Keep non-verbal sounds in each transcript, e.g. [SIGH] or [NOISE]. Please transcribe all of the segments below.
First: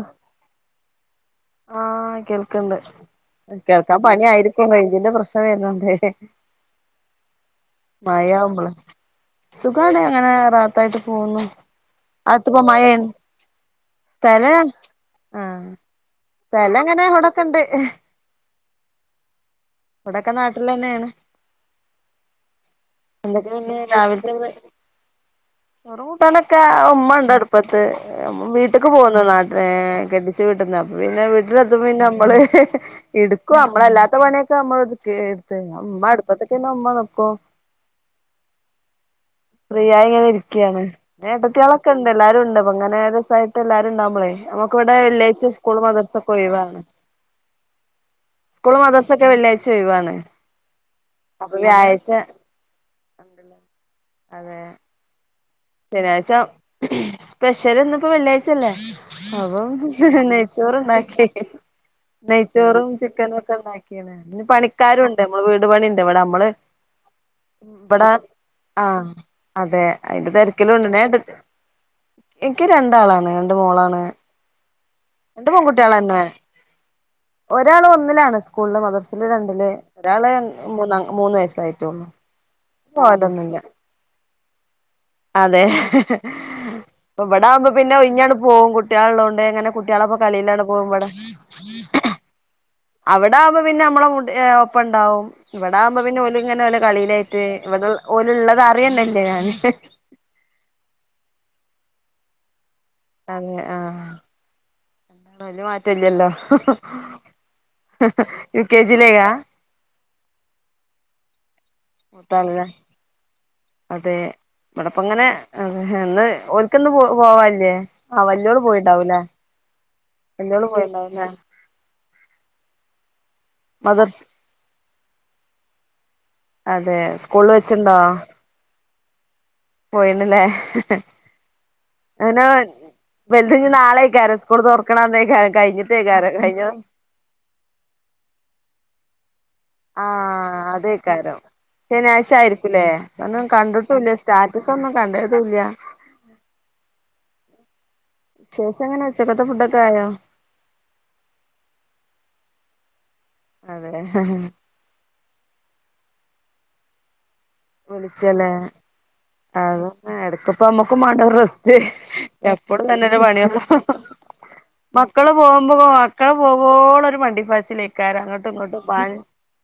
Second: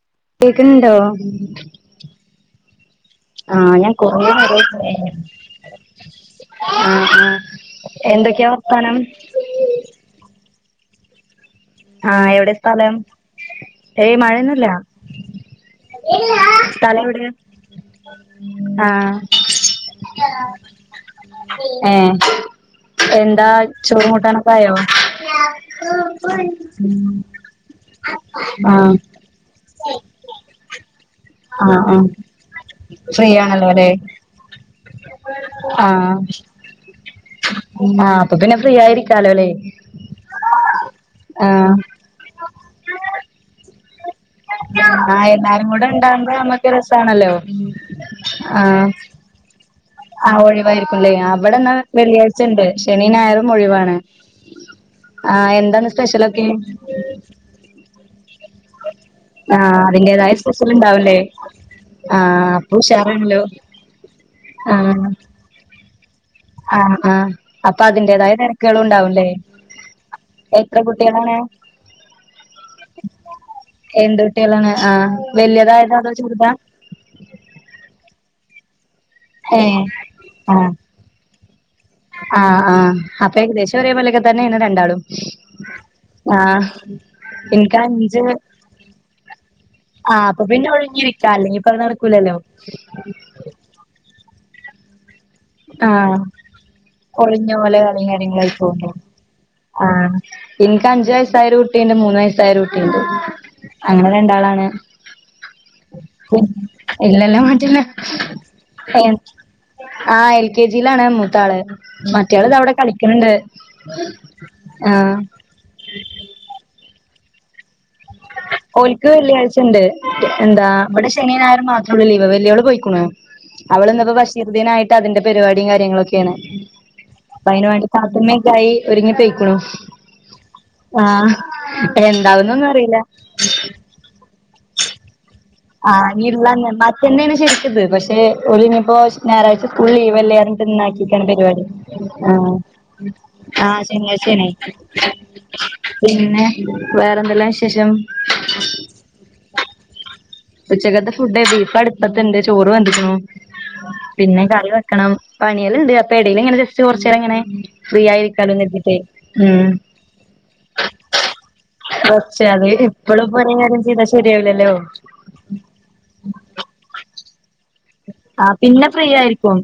ആഹ് കേക്കുണ്ടോ? ആഹ് കേക്കുണ്ട്. ആഹ് ഞാൻ കേൾക്കാ കൊറേ പണി നേരായി ആയിരിക്കും, റേഞ്ചിന്റെ പ്രശ്നം വരുന്നുണ്ട്. ആഹ് ആഹ് എന്തൊക്കെയാ മഴയാവുമ്പോഴേ വർത്താനം സുഖാണ് അങ്ങനെ റാഹത്തായിട്ട് പോകുന്നു. ആഹ് എവിടെ അകത്തിപ്പോ സ്ഥലം മഴയാണ് ഏയ്‌ മഴയൊന്നും സ്ഥലം ഇല്ല. ആഹ് അങ്ങനെ സ്ഥലം എവിടെയാ, ഇവിടൊക്കെണ്ട് ആഹ്. ഇവിടെ ഒക്കെ നാട്ടിൽ തന്നെയാണ്. ഏഹ് എന്താ എന്തൊക്കെ പിന്നെ ചോറും രാവിലത്തെ കൂട്ടാനൊക്കെ ആയോ? ചോറും കൂട്ടാനും ഒക്കെ. ഉമ്മയുണ്ട് അടുപ്പത്ത് വീട്ടുക്ക് ആഹ് പോകുന്ന നാട്ടിനേ കെട്ടിച്ചു വീട്ടീന്ന്. പിന്നെ ആഹ് വീട്ടിലത്തും ആഹ് പിന്നെ നമ്മള് ഫ്രീ എടുക്കും ആണല്ലോ അല്ലേ നമ്മളല്ലാത്ത പണിയൊക്കെ നമ്മൾ കേടുത്ത മ്മ ആഹ് അടുപ്പത്തക്കന്ന മ്മ ന് ക്കും ആഹ് അപ്പൊ പിന്നെ ഫ്രീ ആയിരികാ ലോലേ ഫ്രീ ആയി ഇങ്ങനെ ഇരിക്കുകയാണ് ഏ ട്ടത്തിയാളൊക്കെ ഉണ്ട് എല്ലാരും ഉണ്ട് ങ്ങനെ ആഹ് ര സാ യിട്ട് എല്ലാരും ഉണ്ടാവുമ്പോളേ നമുക്ക് ഇവിടെ ആഹ് വെള്ളിയാഴ്ച എല്ലാരും സ്കൂൾ കൂടെ മദർസൊക്കെ ഉണ്ടാകുമ്പോ ഒയി നമ്മക്ക് വാണ് രസാണല്ലോ സ്കൂൾ മദർസെ വെള്ളിയഴ്ച ഒയ് വാണ് ആ ഒഴിവായിരിക്കുംല്ലേ വിടെന്നാ വെള്ളിയാഴ്ച ഉണ്ട് ശനി ഞായറും ഒഴിവാണ് അതെ ആഹ എ ശനിയാഴ്ച സ്പെഷ്യൽ ഇന്നിപ്പോ വെള്ളിയാഴ്ചല്ലേ അപ്പം ആഹ് അതിന്റേതായ സ്പെഷ്യൽ ഉണ്ടാവുംല്ലേ ചോറണ്ടാക്കി ആഹ് അപ്പൊ നെയ്ച്ചോറും ചിക്കന ഉഷാറാണല്ലോ ഒക്കെ ഉണ്ടാക്കി പിന്നെ പണിക്കാരുണ്ട് നമ്മള് വീട് പണിണ്ട് ഇവിടെ നമ്മള് ആഹ ആ അപ്പൊ ഇവിടെ അതിന്റെേതായ തെരു ക്കകളും ആഹ് ഉണ്ടാവുംല്ലേ അതെ അയിന്റെ എത്ര തിരക്കിലുണ്ട് ഞാൻ ഏട്ട കുട്ടികളാണ് എനിക്ക് രണ്ടാളാണ് രണ്ട് മോളാണ് എന്ത് കുട്ടികളാണ് ആ രണ്ട് വലിയതായത അതോ പെൺകുട്ടികളന്നെ ചെറുതാ ഒരാള് ഒന്നിലാണ് സ്കൂളില് മദർസില് രണ്ടില് ഏഹ് ഒരാള് മൂന്ന് വയസ്സായിട്ടേള്ളു ആ ആഹ് അപോഏകദേശം ഒരേ പോലൊക്കെ തന്നേണ് രണ്ടാളും അതെ ഹ് ഹ് ആഹ് ഹ് ഇപ്പ ഇബടാവുമ്പോ എനിക്ക് പിന്നെ അഞ്ച് ഒയിഞ്ഞണ്ട് പോവും കുട്ടികള ഉള്ളോണ്ട് അങ്ങനെ കുട്ടികളെപ്പൊ ആഹ് അപ്പൊ കളിയിലാണ് പിന്നെ പോകും ബടെ ഒഴിഞ്ഞിരിക്കാ അല്ലെങ്കി ഇപ്പത് നടക്കൂലല്ലോ അവിടെ ആവുമ്പോ പിന്നെ നമ്മള മു ഒപ്പണ്ടാവും ഇവിടെവുമ്പോ ആഹ് പിന്നെ ഓലി ഇങ്ങനെ ഓലെ കളിയിലായിട്ട് ഒളിഞ്ഞ പോലെ ഇവിടെ കളിയും ഓലള്ളത് അറിയന്നല്ല ഞാന് എനിക്ക് അഞ്ചു വയസ്സായരു കുട്ടിണ്ട് മൂന്ന വയസായരു കുട്ടിണ്ട് അതെ ആഹ് അങ്ങനെ രണ്ടാളാണ് വല്യ മാറ്റല്ലല്ലോ ഇല്ലെല്ലാ മാറ്റുന്ന യു കെ ഏ [UNINTELLIGIBLE] ജിയിലേക്കാ ആഹ് എൽ കെ ജിയിലാണ് മൂത്താള് മറ്റാള് ദാ മൂത്താള്ല്ലേ വിടെ കളിക്കണണ്ട് ആഹ് ഹാന്ന് ഓലിക്ക്ന്ന് പോ പോവല്ലേ ഓല്ക്ക് വെള്ളിയാഴ്ചണ്ട് വല്യോള് എന്താ ഇവിടെ പോയിണ്ടാവുല്ലേ ശനീഞായറും മാത്രൊള്ളൂ ലീവ് വെല്ലിയോള് പോയിക്ക്ണു അവള് ഇന്നപ്പോ മദർസ് ബഷീർദിനായിട്ട് അതിന്റെ പരിപാടീം കാര്യങ്ങളൊക്കേണ് അതെ അപ്പ സ്കൂളിൽ അയിന് വാണ്ടി വെച്ചുണ്ടോ പാത്തുമെക്കായി ഒരുങ്ങിപ്പയിക്ക്ണു പോയിണ്ല്ലേ ആഹ് അങ്ങനെ എന്താവുന്നൊന്നും അറിയില്ല വലുത് ഞ് നാളേക്കാരം സ്കൂൾ തൊറക്കണ അന്നേക്കാരം കഴിഞ്ഞട്ടേക്കാരം കഴിഞ്ഞ ഇന്നേന്ന് ശരിക്കിത് പക്ഷെ ഒല്നീപ്പോ ഞായറാഴ്ച സ്കൂള ആ ലീവലേറഞിട്ട് ഇന്നാക്കിക്കാണ് അതേക്കാരം പരിപാടി ശനിയാഴ്ച ആ ആയിരിക്കൂല്ലേ കാരണം ആഹ് കണ്ടിട്ടുല്ല ശനിയായ്ചേണെയ് സ്റ്റാറ്റസ് ഒന്നും കണ്ടതുല്ല പിന്നെ വേറെന്തെല്ലാം വിശേഷം വിശേഷം ങ്ങനെ ഉച്ചക്കത്തെ ഫുഡൊക്കായോ ഉച്ചകത്തെ ഫുഡേ ബീഫ അടുപ്പത്ത് ചോറ് വക്ക്ണു അതെ പിന്നെ കറി ണം പണിയെലാംണ്ട് അപടേല് ഇങ്ങനെ ജസ്റ്റ് കുറച്ചേരം ങ്ങനെ ഫ്രീ ആയിരിക്കാലോ കര്തിട്ടെയ് എടക്കപ്പമ്മക്കും വേണ്ട ഒര് റെസ്റ്റ് എപ്പഴും ഇതന്നെലെ ഒരു പണിയാവുമ്പോ ശരിയാവൂല്ലല്ലോ മക്കള് പോകുമ്പോ മക്കള് പോകവോള്ളൊരു മണ്ടിപ്പാചി ആ പിന്നെ ഫ്രീ ആയിരിക്കും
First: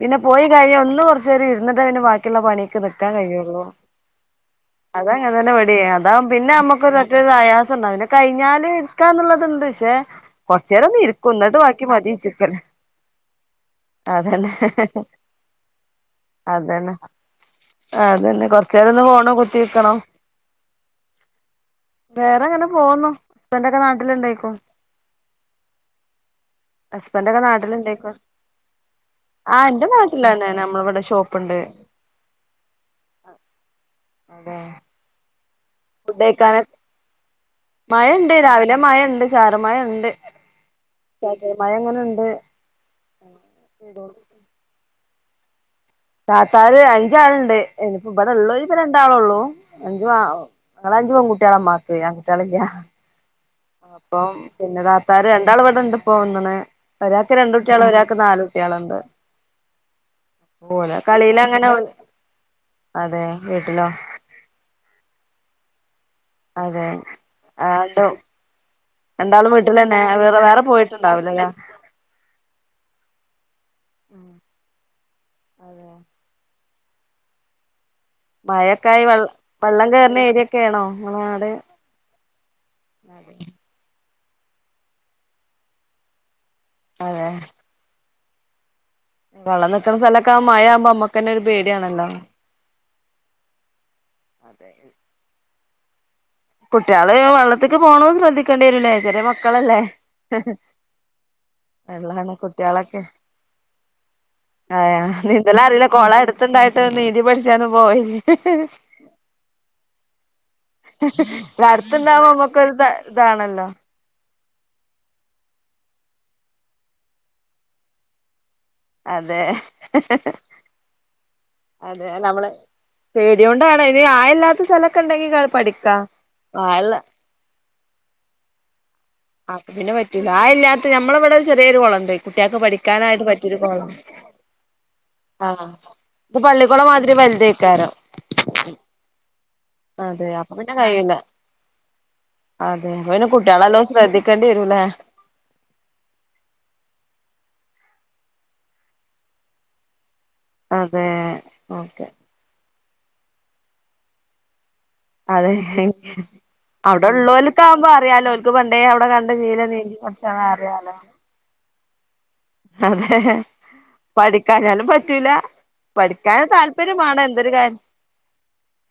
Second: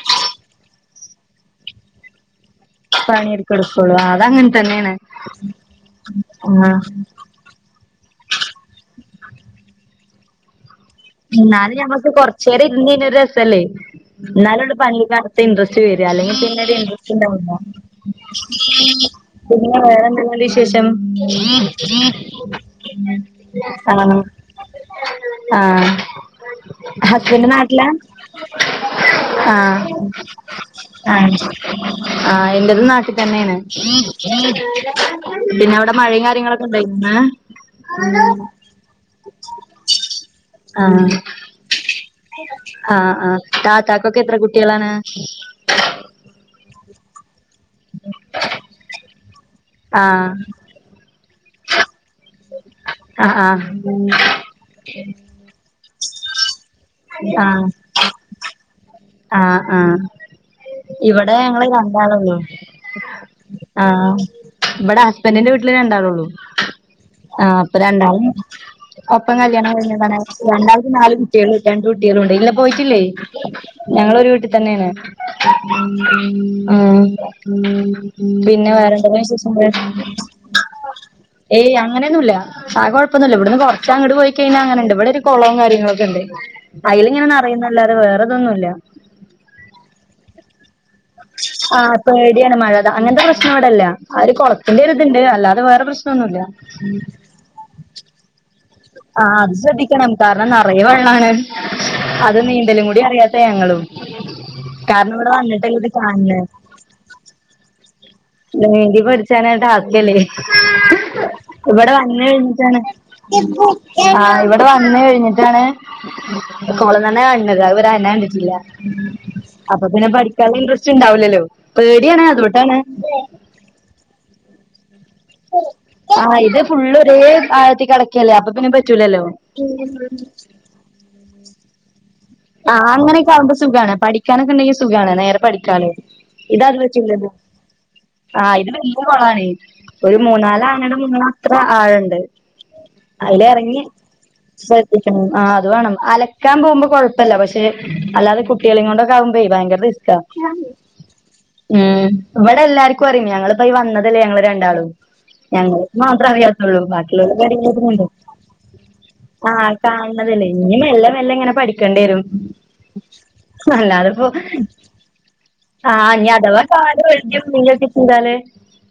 പിന്നെ പോയി കഴിഞ്ഞാ ഒന്ന് കുറച്ചേരിരന്നിട്ടേ പിന്നെ ബാക്കിള്ള പണി ന്നികാൻ കഴിയുള്ളൂ പണിയെടുക്കെടുക്കുള്ളൂ അതങ്ങനെ തന്നെയാണ് അതങ്ങനതന്നെ വെടിയേ അത പിന്നെ ആഹ് നമ്മക്ക് മറ്റൊരു ആയാസം ഉണ്ടാ കഴിഞ്ഞാല് ഇര്ക്കാന്ന്ള്ളത്ണ്ട് പക്ഷേ കൊചേരം നി ഇന്നാലും ഞമ്മക്ക് കൊറച്ചേരയിരന്ന് ന്നയിഞ്ഞാ രസല്ലേ അതന്നെ ന്നാലലൊള്ളൂ പള്ളിക്കാലത്ത് ഇൻട്രസ്റ്റ് വരിഅ അല്ലെങ്കി പിന്നെ അതന്നെ ഇൻട്രസ്റ്റ് അതന്നെ കൊറച്ചേരം ഒന്ന് ണ്ടാവൂല ഫോണ് പിന്നെ കുത്തിയിരിക്കണം വേറെ എന്തെങ്ക വിശേഷം വേറെ അങ്ങനെ പോവുന്നു ഹസ്ബൻഡൊക്കെ ആണോ നാട്ടിലുണ്ടേക്കും ആഹ് ഹസ്ബൻ്റഒക്കെ ഹസ്ബൻഡ് നാട്ടിലാ നാട്ടിലിഇണ്ടേക്കും ആ ആഹ് ന്റെ നാട്ടിലാണ ആഹ് ആ ഇന്റതും നാട്ടിതന്നേണ് അതെ പിന്നെ അവിടെ മഴീം കാര്യങ്ങളൊക്കെ ഉണ്ടായിക്ണേ മയണ്ട് രാവിലെ മയണ്ട് ചാറൽ മയണ്ട് ആ ആ ആഹ് താത്താക്കൊക്കെ എത്ര കുട്ടിയാളാണ് താത്താര് അഞ്ചാള്ണ്ട് ഇനിപ്പ ഇബടളോര്പ്പോ രണ്ടാളൊള്ളൂ അഞ്ചു ആ ആഹ് ഇങ്ങളഞ്ച് പെകുട്ടിയാളാ ഇമ്മാക്ക് ആകുട്ടൃയാളില്ല ആ ആഹ് അപ്പം പിന്നെ താത്താര് രണ്ടാൾ ഇവിടെ ഇണ്ട് പോ വന്നണ് ഒരാക്ക് രണ്ടുട്ടിയാളും ഒരാക്ക് നാല് കുട്ടിയാളുണ്ട് ആഹ ആഹ് ഇവിടെ ഞങ്ങള് കളിയിലങ്ങനെ രണ്ടാളൊള്ളൂ അതെ വീട്ടിലോ ആഹ് ഇബടെ ഹസ്ബൻ്റിന്റെ വീട്ടില് രണ്ടാളൊള്ളു അതെ ആ അപ്പൊ ആഹ് രണ്ടാളും ഒപ്പം രണ്ടാളും കല്യാണം വീട്ടിലന്നെ കഴിഞ്ഞതാ വേറെ വേറെ രണ്ടാൾക്കും നാല് പോയിട്ടുണ്ടാവൂലല്ലേ കുട്ടിയളും രണ്ട കുട്ടികളും ഉണ്ട് ഇല്ല പോയിട്ടില്ലേയ് ഞങ്ങളൊരു വീട്ടി തന്നെയാണ് അതെ ആഹ് പിന്നെ മഴക്കായി വെള്ള വേറെണ്ടന്വിശേഷം വെള്ളം കേറുന്ന ഏരിയൊക്കെ ആണോ നിങ്ങളെ ഏയ് നാട് അങ്ങനെന്നുല്ല ആാ കുഴപ്പൊന്ന ഇവിടുന്ന്കൊറച്ച അങ്ങട്ട് പോയികയിഞ്ഞാ അങ്ങനെണ്ട് ഇവിടെ ഒരു കെളോം കാര്യങ്ങളൊക്കെണ്ട് അയ്ല്ങ്ങനെ അതെ നറയുംന്നല്ലാതെ വേറെതൊന്നുംല്ല വെള്ളം നിക്ക്ണ സ്ഥലൊക്കെ മഴയാകുമ്പം നമ്മ ആ പേടിയാണ് മഴ അങ്ങനത്തെ പ്രശ്നം ഇവിടെല്ല ഒര് കൊളത്തിന്റെ ഒരിത്ണ്ട് അല്ലാതെ വേറെ പ്രശ് ശ്ണൊന്നുല്ല കുട്ട്യാള് വള്ളത്ത്ക്ക് പോണത് ശ്രദ്ധി ആഹ് അത് ശ്രദ്ധിക്കണം കാരണം നറയെ വെള്ളാണ് വെള്ളാണ് അത് നീന്തലും കൂടി അറിയാത്ത ഞങ്ങളും ആ കാരണം ഇവിടെ വന്നിട്ടല്ലേ നീന്തലറീല ഇത് കൊളം കാൺണെ അട്ത്ത്ണ്ടായിട്ടും നീന്തി പഠിച്ചാനും പോയില്ലേ നീന്തി പഠ്ച്ചാനായ്ട്ട് ആവശ്യംല്ലതെ ഇവിടെ വന്ന് അടുത്തുണ്ടാവുമ്പോ നമ്മക്കൊരു കഴിഞ്ഞിട്ടാണ് ഇത ഇതാണല്ലോ ആ ഇവിടെ വന്ന് കഴിഞ്ഞപ്പളാണ് കൊളംതന്നെ കാണ്ന്നത് അത് വരെ അതെന്നെ കണ്ടിട്ടില്ല അതെ അപ്പംപിന്നെ പഠിക്കാൻള്ളെ ഇൻട്രസ്റ്റ് ഇണ്ടാവൂല്ലല്ലോ അതെ പേടിയാണ് നമ്മള് അതോണ്ടാണ് പേടിയോണ്ടാണ് ഇനി ആയല്ലാത്ത സ്ഥലൊക്കെ ഇണ്ടെങ്കി ആഹ് ഇത് ഫുള്ള് ഒരേ ആഴത്തിൽ കെടക്കല്ലേ അപ്പൊ പിന്നെ പറ്റൂലല്ലോ അപ്പംപിന്നെ പറ്റൂല ആയംല്ലാത്തെ ഞമ്മളെ ഇവിടെ ചെറിയൊരു കൊളംണ്ട് കുട്ട്യാക്ക് ആഹ് പഠിക്കാനായിട്ട് അങ്ങനെയൊക്കെ ആകുമ്പോ പറ്റിയൊരു കൊളം സുഖാണ് പഠിക്കാനൊക്കെ ഉണ്ടെങ്കി സുഖാണ് നേരെ ആഹ് പഠിക്കാലോ ഇത് ഇതാത് പള്ളിക്കൊളം മാതിരി വെച്ചുള്ളത് വല്തേയ്ക്കാരം ആഹ് ഇത് വല്ല്യ കൊളാണെ ഒരു അപ്പൊ മൂന്നാല് പിന്നെ ആനാള് കഴിയൂല മുങ്ങ്ണത്ര ആയംണ്ട് അതെ അപ്പംപിനെ കുട്ട്യാളെനല്ലോം ശ്രദ്ധിക്കണ്ടി വരുംല്ലേ മ് ആ അത് വേണം അലക്കാൻ പോകുമ്പോ കൊഴ പ്പല്ല പക്ഷെ അല്ലാതെ കുട്ടികളി കൊണ്ടൊക്കെ ആവുമ്പെ ഭയങ്കര റിസ്ക്കാ അതെ ഉം ഓക്കെ ഇവിടെ എല്ലാർക്കും അറിം ഞങ്ങളിപ്പം ഈ വന്നതല്ലേ ഞങ്ങൾ രണ്ടാളും അതെ ഞങ്ങൾക്ക് മാത്രം അറിയാത്തൊള്ളൂ അവിടെ ബാക്കിള്ളോലൊക്കെ ഉള്ളോൽക്ക് ആവുമ്പോ പിന്നെ അറിയാലോ ഓൽക്ക് പണ്ടേ അവിടെ കണ്ട [UNINTELLIGIBLE] ആ ശീലം നീന്തി പഠിച്ചാണ് കാണ്ന്നതല്ലേ ഇഞ്ഞ് അറിയാലോ മെല്ലെ മെല്ലെങ്ങനെ പഠിക്കണ്ടി വരും അതെ അല്ലാതപ്പം പഠിക്കാഞ്ഞാലും പറ്റൂല ആഹ് ഞ്ഞ് പഠിക്കാൻ അഥവാ കാല് വഴിക്കി വീയൊക്കെ ചെയ്താല്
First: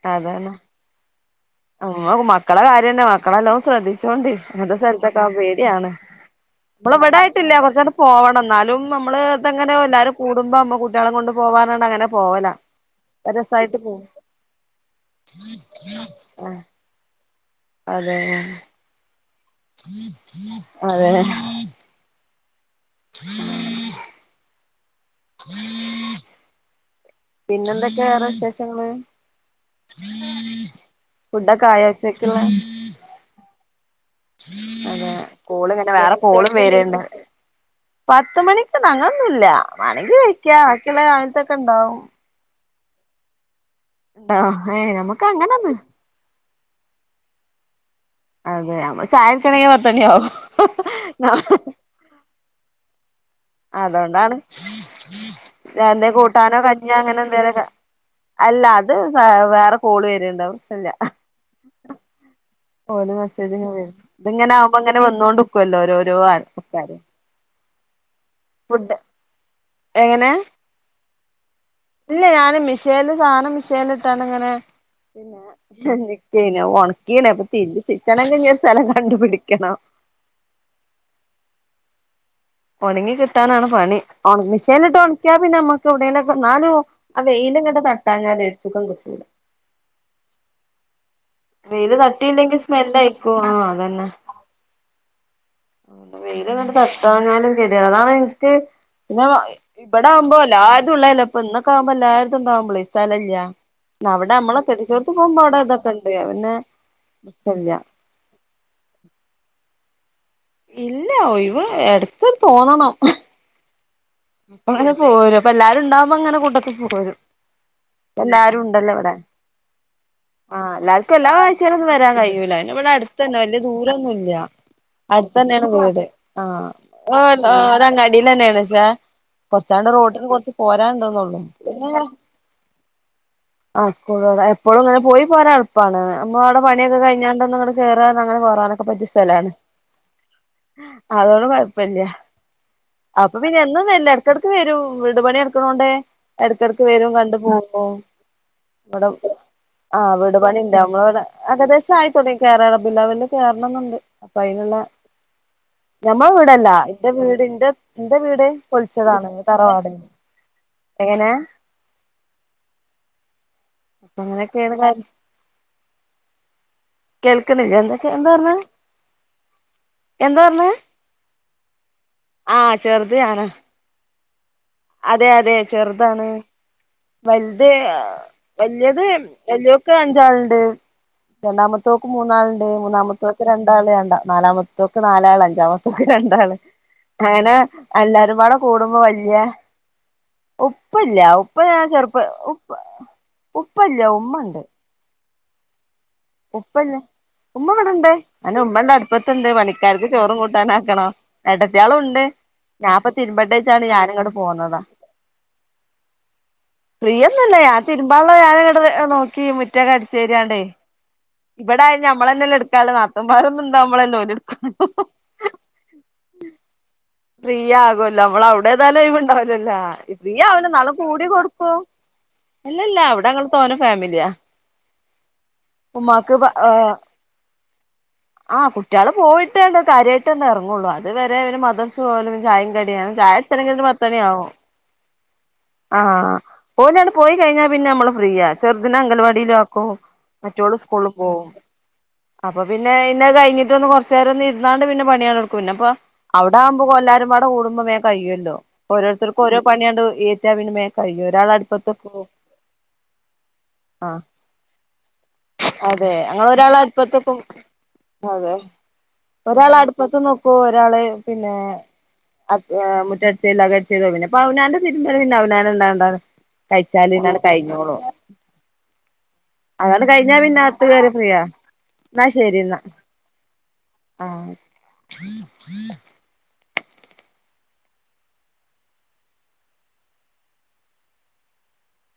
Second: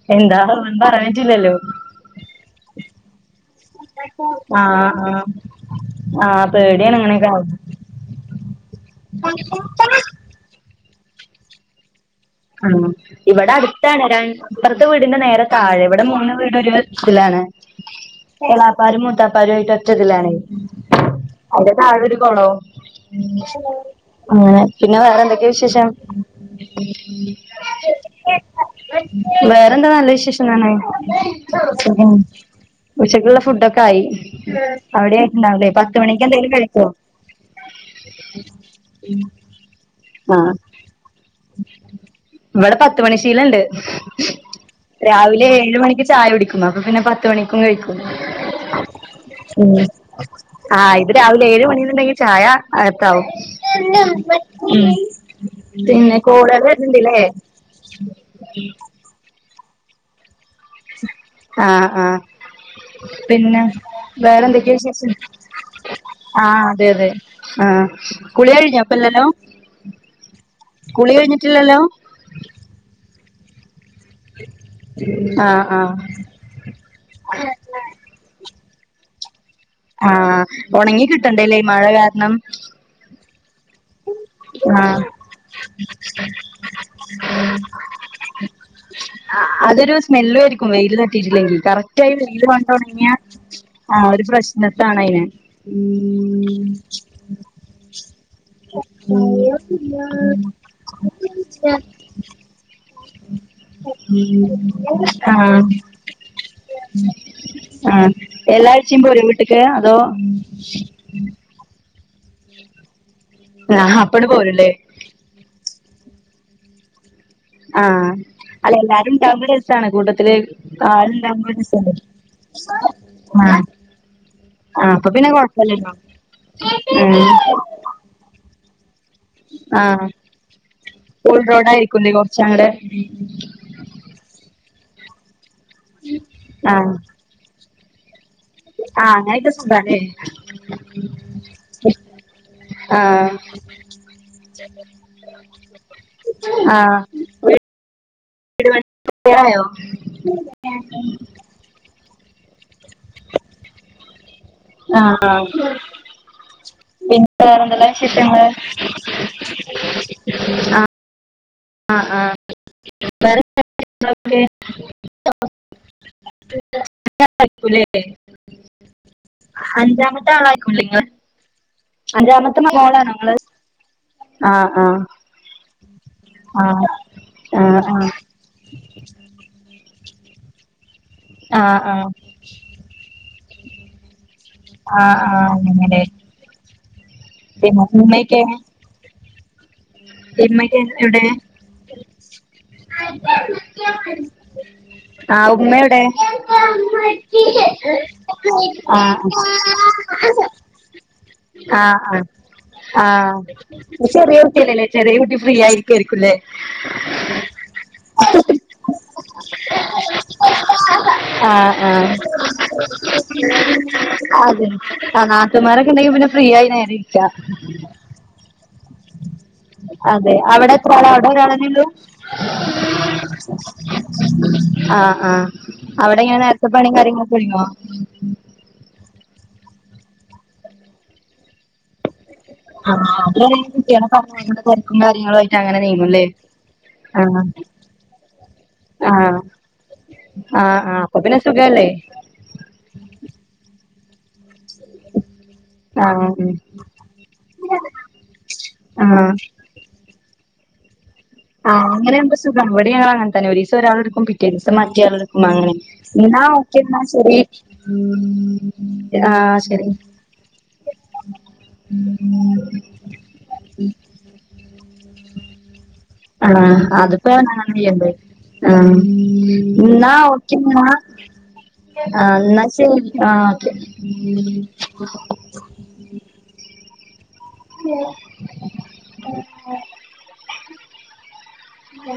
ആ എന്താവാന്ന് പറയാൻ പറ്റൂലല്ലോ ആ മക്കളെ കാര്യം തന്നെ മക്കളെനല്ലോം ശ്രദ്ധിച്ചോണ്ടി അങ്ങനത്തെ ആഹ് സ്ഥലത്തൊക്കെ ആഹ് ആവുമ്പോ പേടിയാണ് ആഹ് നമ്മൾ പേടിയാണ് അങ്ങനെയൊക്കെ ഇവിടായിട്ടില്ല ആവുമ്പോ കൊറ്ച്ചാണ്ട് പോവണം എന്നാലും നമ്മള് ഇതങ്ങനെ എല്ലാരും കൂടുമ്പോ നമ്മ കുട്ടിയാളെ കൊണ്ട് പോകാനാണ് അങ്ങനെ പോവല ആ ഇവിടെ രസായിട്ട് പോവും അട്ത്താണ് ര ഇപ്പറത്തെ വീടിന്റെ നേരെ താഴെ ഇവിടെ മൂന്ന് ആ വീട് ഒരിടത്തിലാണ് അതെ പ്പാരുംമൂത്താപ്പാരും ആയിട്ട് ഒറ്റതിലാണേ അതെ [UNINTELLIGIBLE] താഴെ ഒരു കോള്ളവും അങ്ങനെ പിന്നെ വേറെന്തൊക്കെ വിശേഷം ഉം പിന്നെ എന്തൊക്കെയാ വിശേഷങ്ങള് വേറെന്താ നല്ല വിശേഷാണ് ഫുഡൊക്കെ ആയോ സുഖം ഉച്ചക്കുള്ള ഉച്ചക്കുള്ള ഫുഡ്ടൊകെയി അതെ അവിടെ ആയിട്ടുണ്ടാവില്ലേ കോള് ഇങ്ങനെ വേറെ പത്തുമണിക്ക് എന്തെലും കോളും കഴിക്കോ വരണ്ട് പത്ത് മണിക്ക് അങ്ങൊന്നുല്ല വേണെങ്കി ആഹ് കഴിക്കാ ബാക്കിയുള്ള കാലത്തൊക്കെ ഉണ്ടാവും ഇവിടെ പത്ത് മണി ശീലുണ്ട് ണ്ടോ ഏ നമുക്ക് രാവിലെ അങ്ങനൊന്ന് ഏഴ് മണിക്ക് ചായകുടിക്കുന്നോ അപ്പം പിന്നെ പത്ത് മണിക്കും കഴിക്കും അതെ നമ്മള് ചായ കുടിക്കണെങ്കി ഉം പത്തണിയാവും ആഹ് ഇത് രാവിലെ ഏഴ് മണീന്ന്ണ്ടെങ്കിൽ ചായ അകത്താവും അതുകൊണ്ടാണ് ഉം പിന്നെ കുടെ ഇഞ്ഞ് അങ്ങനെ എന്തേലും ഒക്കെ അല്ല അത് വ വേറെ കോള് വരിണ്ടാവും ആ ആ ഓല് പിന്നെ മെസ്സേജ്ങ്ങനെ വരും ഇതിങ്ങനെ വേറെന്തൊക്കെ ആവുമ്പോ ഇങ്ങനെ വിശേഷം വന്നോണ്ട്ക്കുവല്ലോ ഓരോരോ ആഹ് അതെ ആൾക്കാര് അതെ അഹ് കുളികയിഞ്ഞോ ഫുഡ് ഇപ്പംല്ലല്ലോ എങ്ങനെ കുളി കഴിഞ്ഞിട്ടില്ലല്ലോ ഇല്ല ഞാന് മിഷേല് സാനം മിഷേലിട്ട് ട്ടാണ്ട്ങ്ങനെ ആഹ് ആഹ് നിക്കെയ്നി അപ്പം ഒണക്കിണ് കുത്തി ഇടിച്ച് ചിക്കണങ്കിഞ്ഞ് സ്ഥലം കണ്ടുപിടിക്കണം ആഹ് ഉണങ്ങി കിട്ടണ്ടെല്ലേ മഴ കാരണം ഒണങ്ങി കിട്ടാനാണ് പണി അം മിഷേനിലിട്ട് ആഹ് ഉണക്കിയാ പിന്നെ നമ്മുക്ക് എവിടേലൊക്കെ എന്നാലും ആവെയ്ല് ഇങ്ങട് തട്ടാഞ്ഞാൽ ഒരു സുഖം കിട്ടൂല ആഹ് അതൊരു സ്മെല്ലാരിക്കും വെയിൽ ട്ടിറ്റില്ലെങ്കിൽ വെയില് കറക്റ്റയി വെയിൽ തട്ടിയില്ലെങ്കി കൊണ്ട് ഒണങ്ങിയാ സ്മെല്ലായിക്കും ആ ആഹ് ഒരു പ്രശ്നത്താണ് അയ്ന് വെയില്ഇങ്ങട്ട് തട്ടാഞ്ഞാലും കെതെടാ ന്നാളെ ഇനിക്ക് പിന്നെ ഇവിടെ ആവുമ്പോ എല്ലാര്തു ഉള്ളതല്ലേ പ്പോ ഇന്നൊക്കെ ആവുമ്പോ എല്ലാരതും ഇണ്ടാവുമ്പളേ സ്ഥലല്ല അവിടെ നമ്മളെ കെടിച്ചോടുത്ത് പോകുമ്പോ അവിടെ ആഹ് ഇതൊക്കെ ഉണ്ട് പിന്നെ പ്രശ്നല്ല ആഹ് എല്ലാഴ്ചയും പോക്കോ വീട്ടിക്ക് അതോ ഇല്ല ഒഴിവ് എടുത്ത് തോന്നണു ആ ഹാ അപ്പഴട് പോരുല്ലേ പോരും അപ്പൊ എല്ലാരും ഉണ്ടാവുമ്പോ അങ്ങനെ കൂട്ടത്തിൽ പോരും ആ എല്ലാരും അല്ല ഉണ്ടല്ലോ ഇവിടെ എല്ലാരും ആവുമ്പോ രസാണ് കൂട്ടത്തില്ല് ആൾ ഇപ്പം എല്ലായിചെലൊന്നും വരാൻ കഴൂല അതിന് ഇവിടെ അടുത്തന്നെ വലിയ ആഹ് ദൂരൊന്നും ഇല്ല ആഹ് അപ്പൊ പിന്നെ അടുത്ത് തന്നെയാണ് കൊഴപ്പല്ലല്ലോ വീട് ആ ഉം ഒരങ്ങാടിൽന്നെയണിച്ചാ കൊറച്ചാണ്ട് ആഹ് റോട്ടിന് കുറച്ച് പോരാണ്ട്ന്നുള്ളു പിന്നെ ചാടെ ആ സ്കൂളടെ എപ്പോഴും ഇങ്ങനെ പോയി പോരാ എളുപ്പാണ് നമ്മളവിടെ പണിയൊക്കെ ആഹ് കഴിഞ്ഞാണ്ട് കേറ ഇറങ്ങാന് ക്കേറാനൊക്കെ ആ പറ്റിയ സ്ഥലാണ് അങ്ങനെയൊക്കെ സുഖാല്ലേ അതോണ്ട് കൊഴപ്പില്ല ആ അപ്പൊ പിന്നെ എന്നും വരില്ല ഇടക്കിടക്ക് വരും വിടു പണി എടുക്കണോണ്ടെ ആ ഇടക്കിടക്ക് വെരും കണ്ടു പോവുമ്പോ വീട് ഇവിടെ പണി ആയോ ആഹ് വീടു പണി ഉണ്ട് നമ്മളവിടെ ഏകദേശം കേറാൻ ബില്ല കേയറണംന്നുണ്ട് അതിനുള്ള ആ ആ ഞമ്മള വീടല്ല എന്റെ വീടിന്റെ എന്റെ വീട് വിശേഷങ്ങള് പൊലിച്ചതാണ് തറവാട് ആ എങ്ങനാ ആ ഹാ അപ്പൊ അങ്ങനെയൊക്കെയാണ് കാര്യം [INAUDIBLE] കേൾക്കണില്ല എന്ത എന്താ പറഞ്ഞെ അഞ്ചാമത്തെ എന്താ പറഞ്ഞെ ആളായിക്കോല്ലെ നിങ്ങള് ആ അഞ്ചാമത്തെ മോളാണോ ചെറുത് നിങ്ങള് ഞാനാ ആ ആഹ് ആഹ് വലുത വലിയത് വല്യൊക്കെ അഞ്ചാളുണ്ട് ആ ആ രണ്ടാമത്തോക്ക് മൂന്നാളുണ്ട് മൂന്നാമത്തോക്ക് രണ്ടാൾ രണ്ടാ മത്തോക്ക് ആ ആ നാലാൾ അഞ്ചാമത്ത അങ്ങനെ ഓക്ക് രണ്ടാൾ അങ്ങനെ പിന്നെ എല്ലാരുംപാടെ കൂടുമ്പോ വല്യ ഇമ്മൊക്കെ എവിടെ ഇപ്പ ഞാൻ ചെറ്പ്പ ഉപ്പ ഉപ്പല്ല്യ ഉമ്മണ്ട് ആഹ് ഉമ്മെവ്ടെ ഉപ്പല്ല ഉമ്മ ഇവിടെണ്ട് അതന്നെ ഉമ്മണ്ട് ആഹ് അടുപ്പത്ത്ണ്ട് പണിക്കാർക്ക് ചോറും കൂട്ടാനും ആക്ക്ണ് ആഹ് ആഹ് ഏട്ടത്തിയാളുണ്ട് ഞാപ്പം ആഹ് തിര്മ്പട്ടേച്ചാണ്ട് ഞാന് ഇങ്ങട്ട് ചെറിയ പോന്നതാ കുട്ടിയല്ലല്ലേ ചെറിയ കുട്ടി ഫ്രീ ആയിരിക്കായിരിക്കുംല്ലേ ഫ്രീ ഒന്നല്ല ഞാ തിരുമ്പാള്ളത് ഞാന് ഇട് നോ കി മുറ്റക്ക അടിച്ചുരിയാണ്ട്. ആഹ ആഹ അ നാത്തൂന്മാരൊന്നും ഉണ്ടാവുമ്പളല്ലേ ഓല് അത് എടുക്കൊള്ളൂ ആ നതുമരൊക്കെ ഉണ്ടെങ്കിൽ പിന്നെ ഫ്രീ ആയി നേരരിക്കാം. നമ്മള അവിടൊ എതാലും ഒഴിവ് ഉണ്ടാവുലലോ. ല്ല ഫ്രീ അതെ ആവൂല അവിടെ എത്ര എന്നാലും ആളാ കൂടി അവിടെ ഒരാളെന്നെ കൊടുക്കും. ഉള്ളൂ ഇല്ലല്ലഅവിടെ ഞങ്ങള് തോന്ന ഫാമിലിയാ. ആഹ് ആ് ഉമ്മാക്ക് അവിടെങ്ങനെ നേരത്തെ പണിയും. കാര്യങ്ങളൊക്കെ കഴോ? ആഹ് കുട്ടികള് പോയിട്ടേണ്ട് കാര്യമായിട്ട് തന്നെ ഇറങ്ങുള്ളു. അത് വരെ മദ്രസ പോലും ചായ ആഹ് കടിം ചായ അവിടെ കുടിച്ചണകി ഒര് പത്ത് കുട്ടികളെ മണിയാവും. പറഞ്ഞയക്കുന്ന തിരക്കും കാര്യങ്ങളും ആയിട്ട് അങ്ങനെ ആ നീങ്ങുംല്ലേ ഒല് ആട് പോയി ആഹ് കഴിഞ്ഞാൽ പിന്നെ നമ്മള് ഫ്രീയാ ചെറുതിനെ ആഹ് അങ്കൽവാടിയിലും ആക്കും. മറ്റള് ആഹ് ആഹ് സ്കൂളിൽ അപ്പൊ പിന്നെ പോകും. സുഖല്ലേ അപ്പൊ പിന്നെ ഇന്ന് കഴിഞ്ഞിട്ട് കുറ ചേരം ഒന്ന് ഇരുന്നാണ്ട് പിന്നെ പണിയാട് എടുക്കും. പിന്ന അപ്പൊ ആഹ് അവിടെ ആകുമ്പോ എല്ലാരും പാടൊ കുടുംബം മേ കയ്യല്ലോ. ആഹ് ഓരോരുത്തർക്കും ഓരോ പണിയാണ്ട് ഏറ്റാ പിനൊ ആഹ്ങ്ങനെവുമ്പം സുഖംഇവടിം ഞങ്ങന തന്നെ ഒരു ദിവസം ഒരാള് ആ എടുക്കും. പിറ്റേ ദിവസം മാറ്റോ ആള്ള് ഇടുകും. ങ്ങനെ അതെ എന്നാ ഞങ്ങള് ഒരാൾ ഓക്കെ എന്നാ അടുപ്പത്ത് ശരി വെക്കും അതെ ആഹ ശരി. ഇ ഒരാള് പിന്നെ മുറ്റം [UNINTELLIGIBLE] അവനാന്റെ തിരുബല് പിന്നൊ അവനാനൻ [UNINTELLIGIBLE] ആ അതിപ്പോ അങ്ങനെ ചെയ്യണ്ടേ ആ അതാണ്ട് എന്നാ കഴിഞ്ഞാ ഓക്ക പിന്നെ ന അകത്ത് കേറിയ ഫ്രീയാ ആ എന്നാ ശരി ആ ഓക്കേ. ആഹ് ഉ ഉ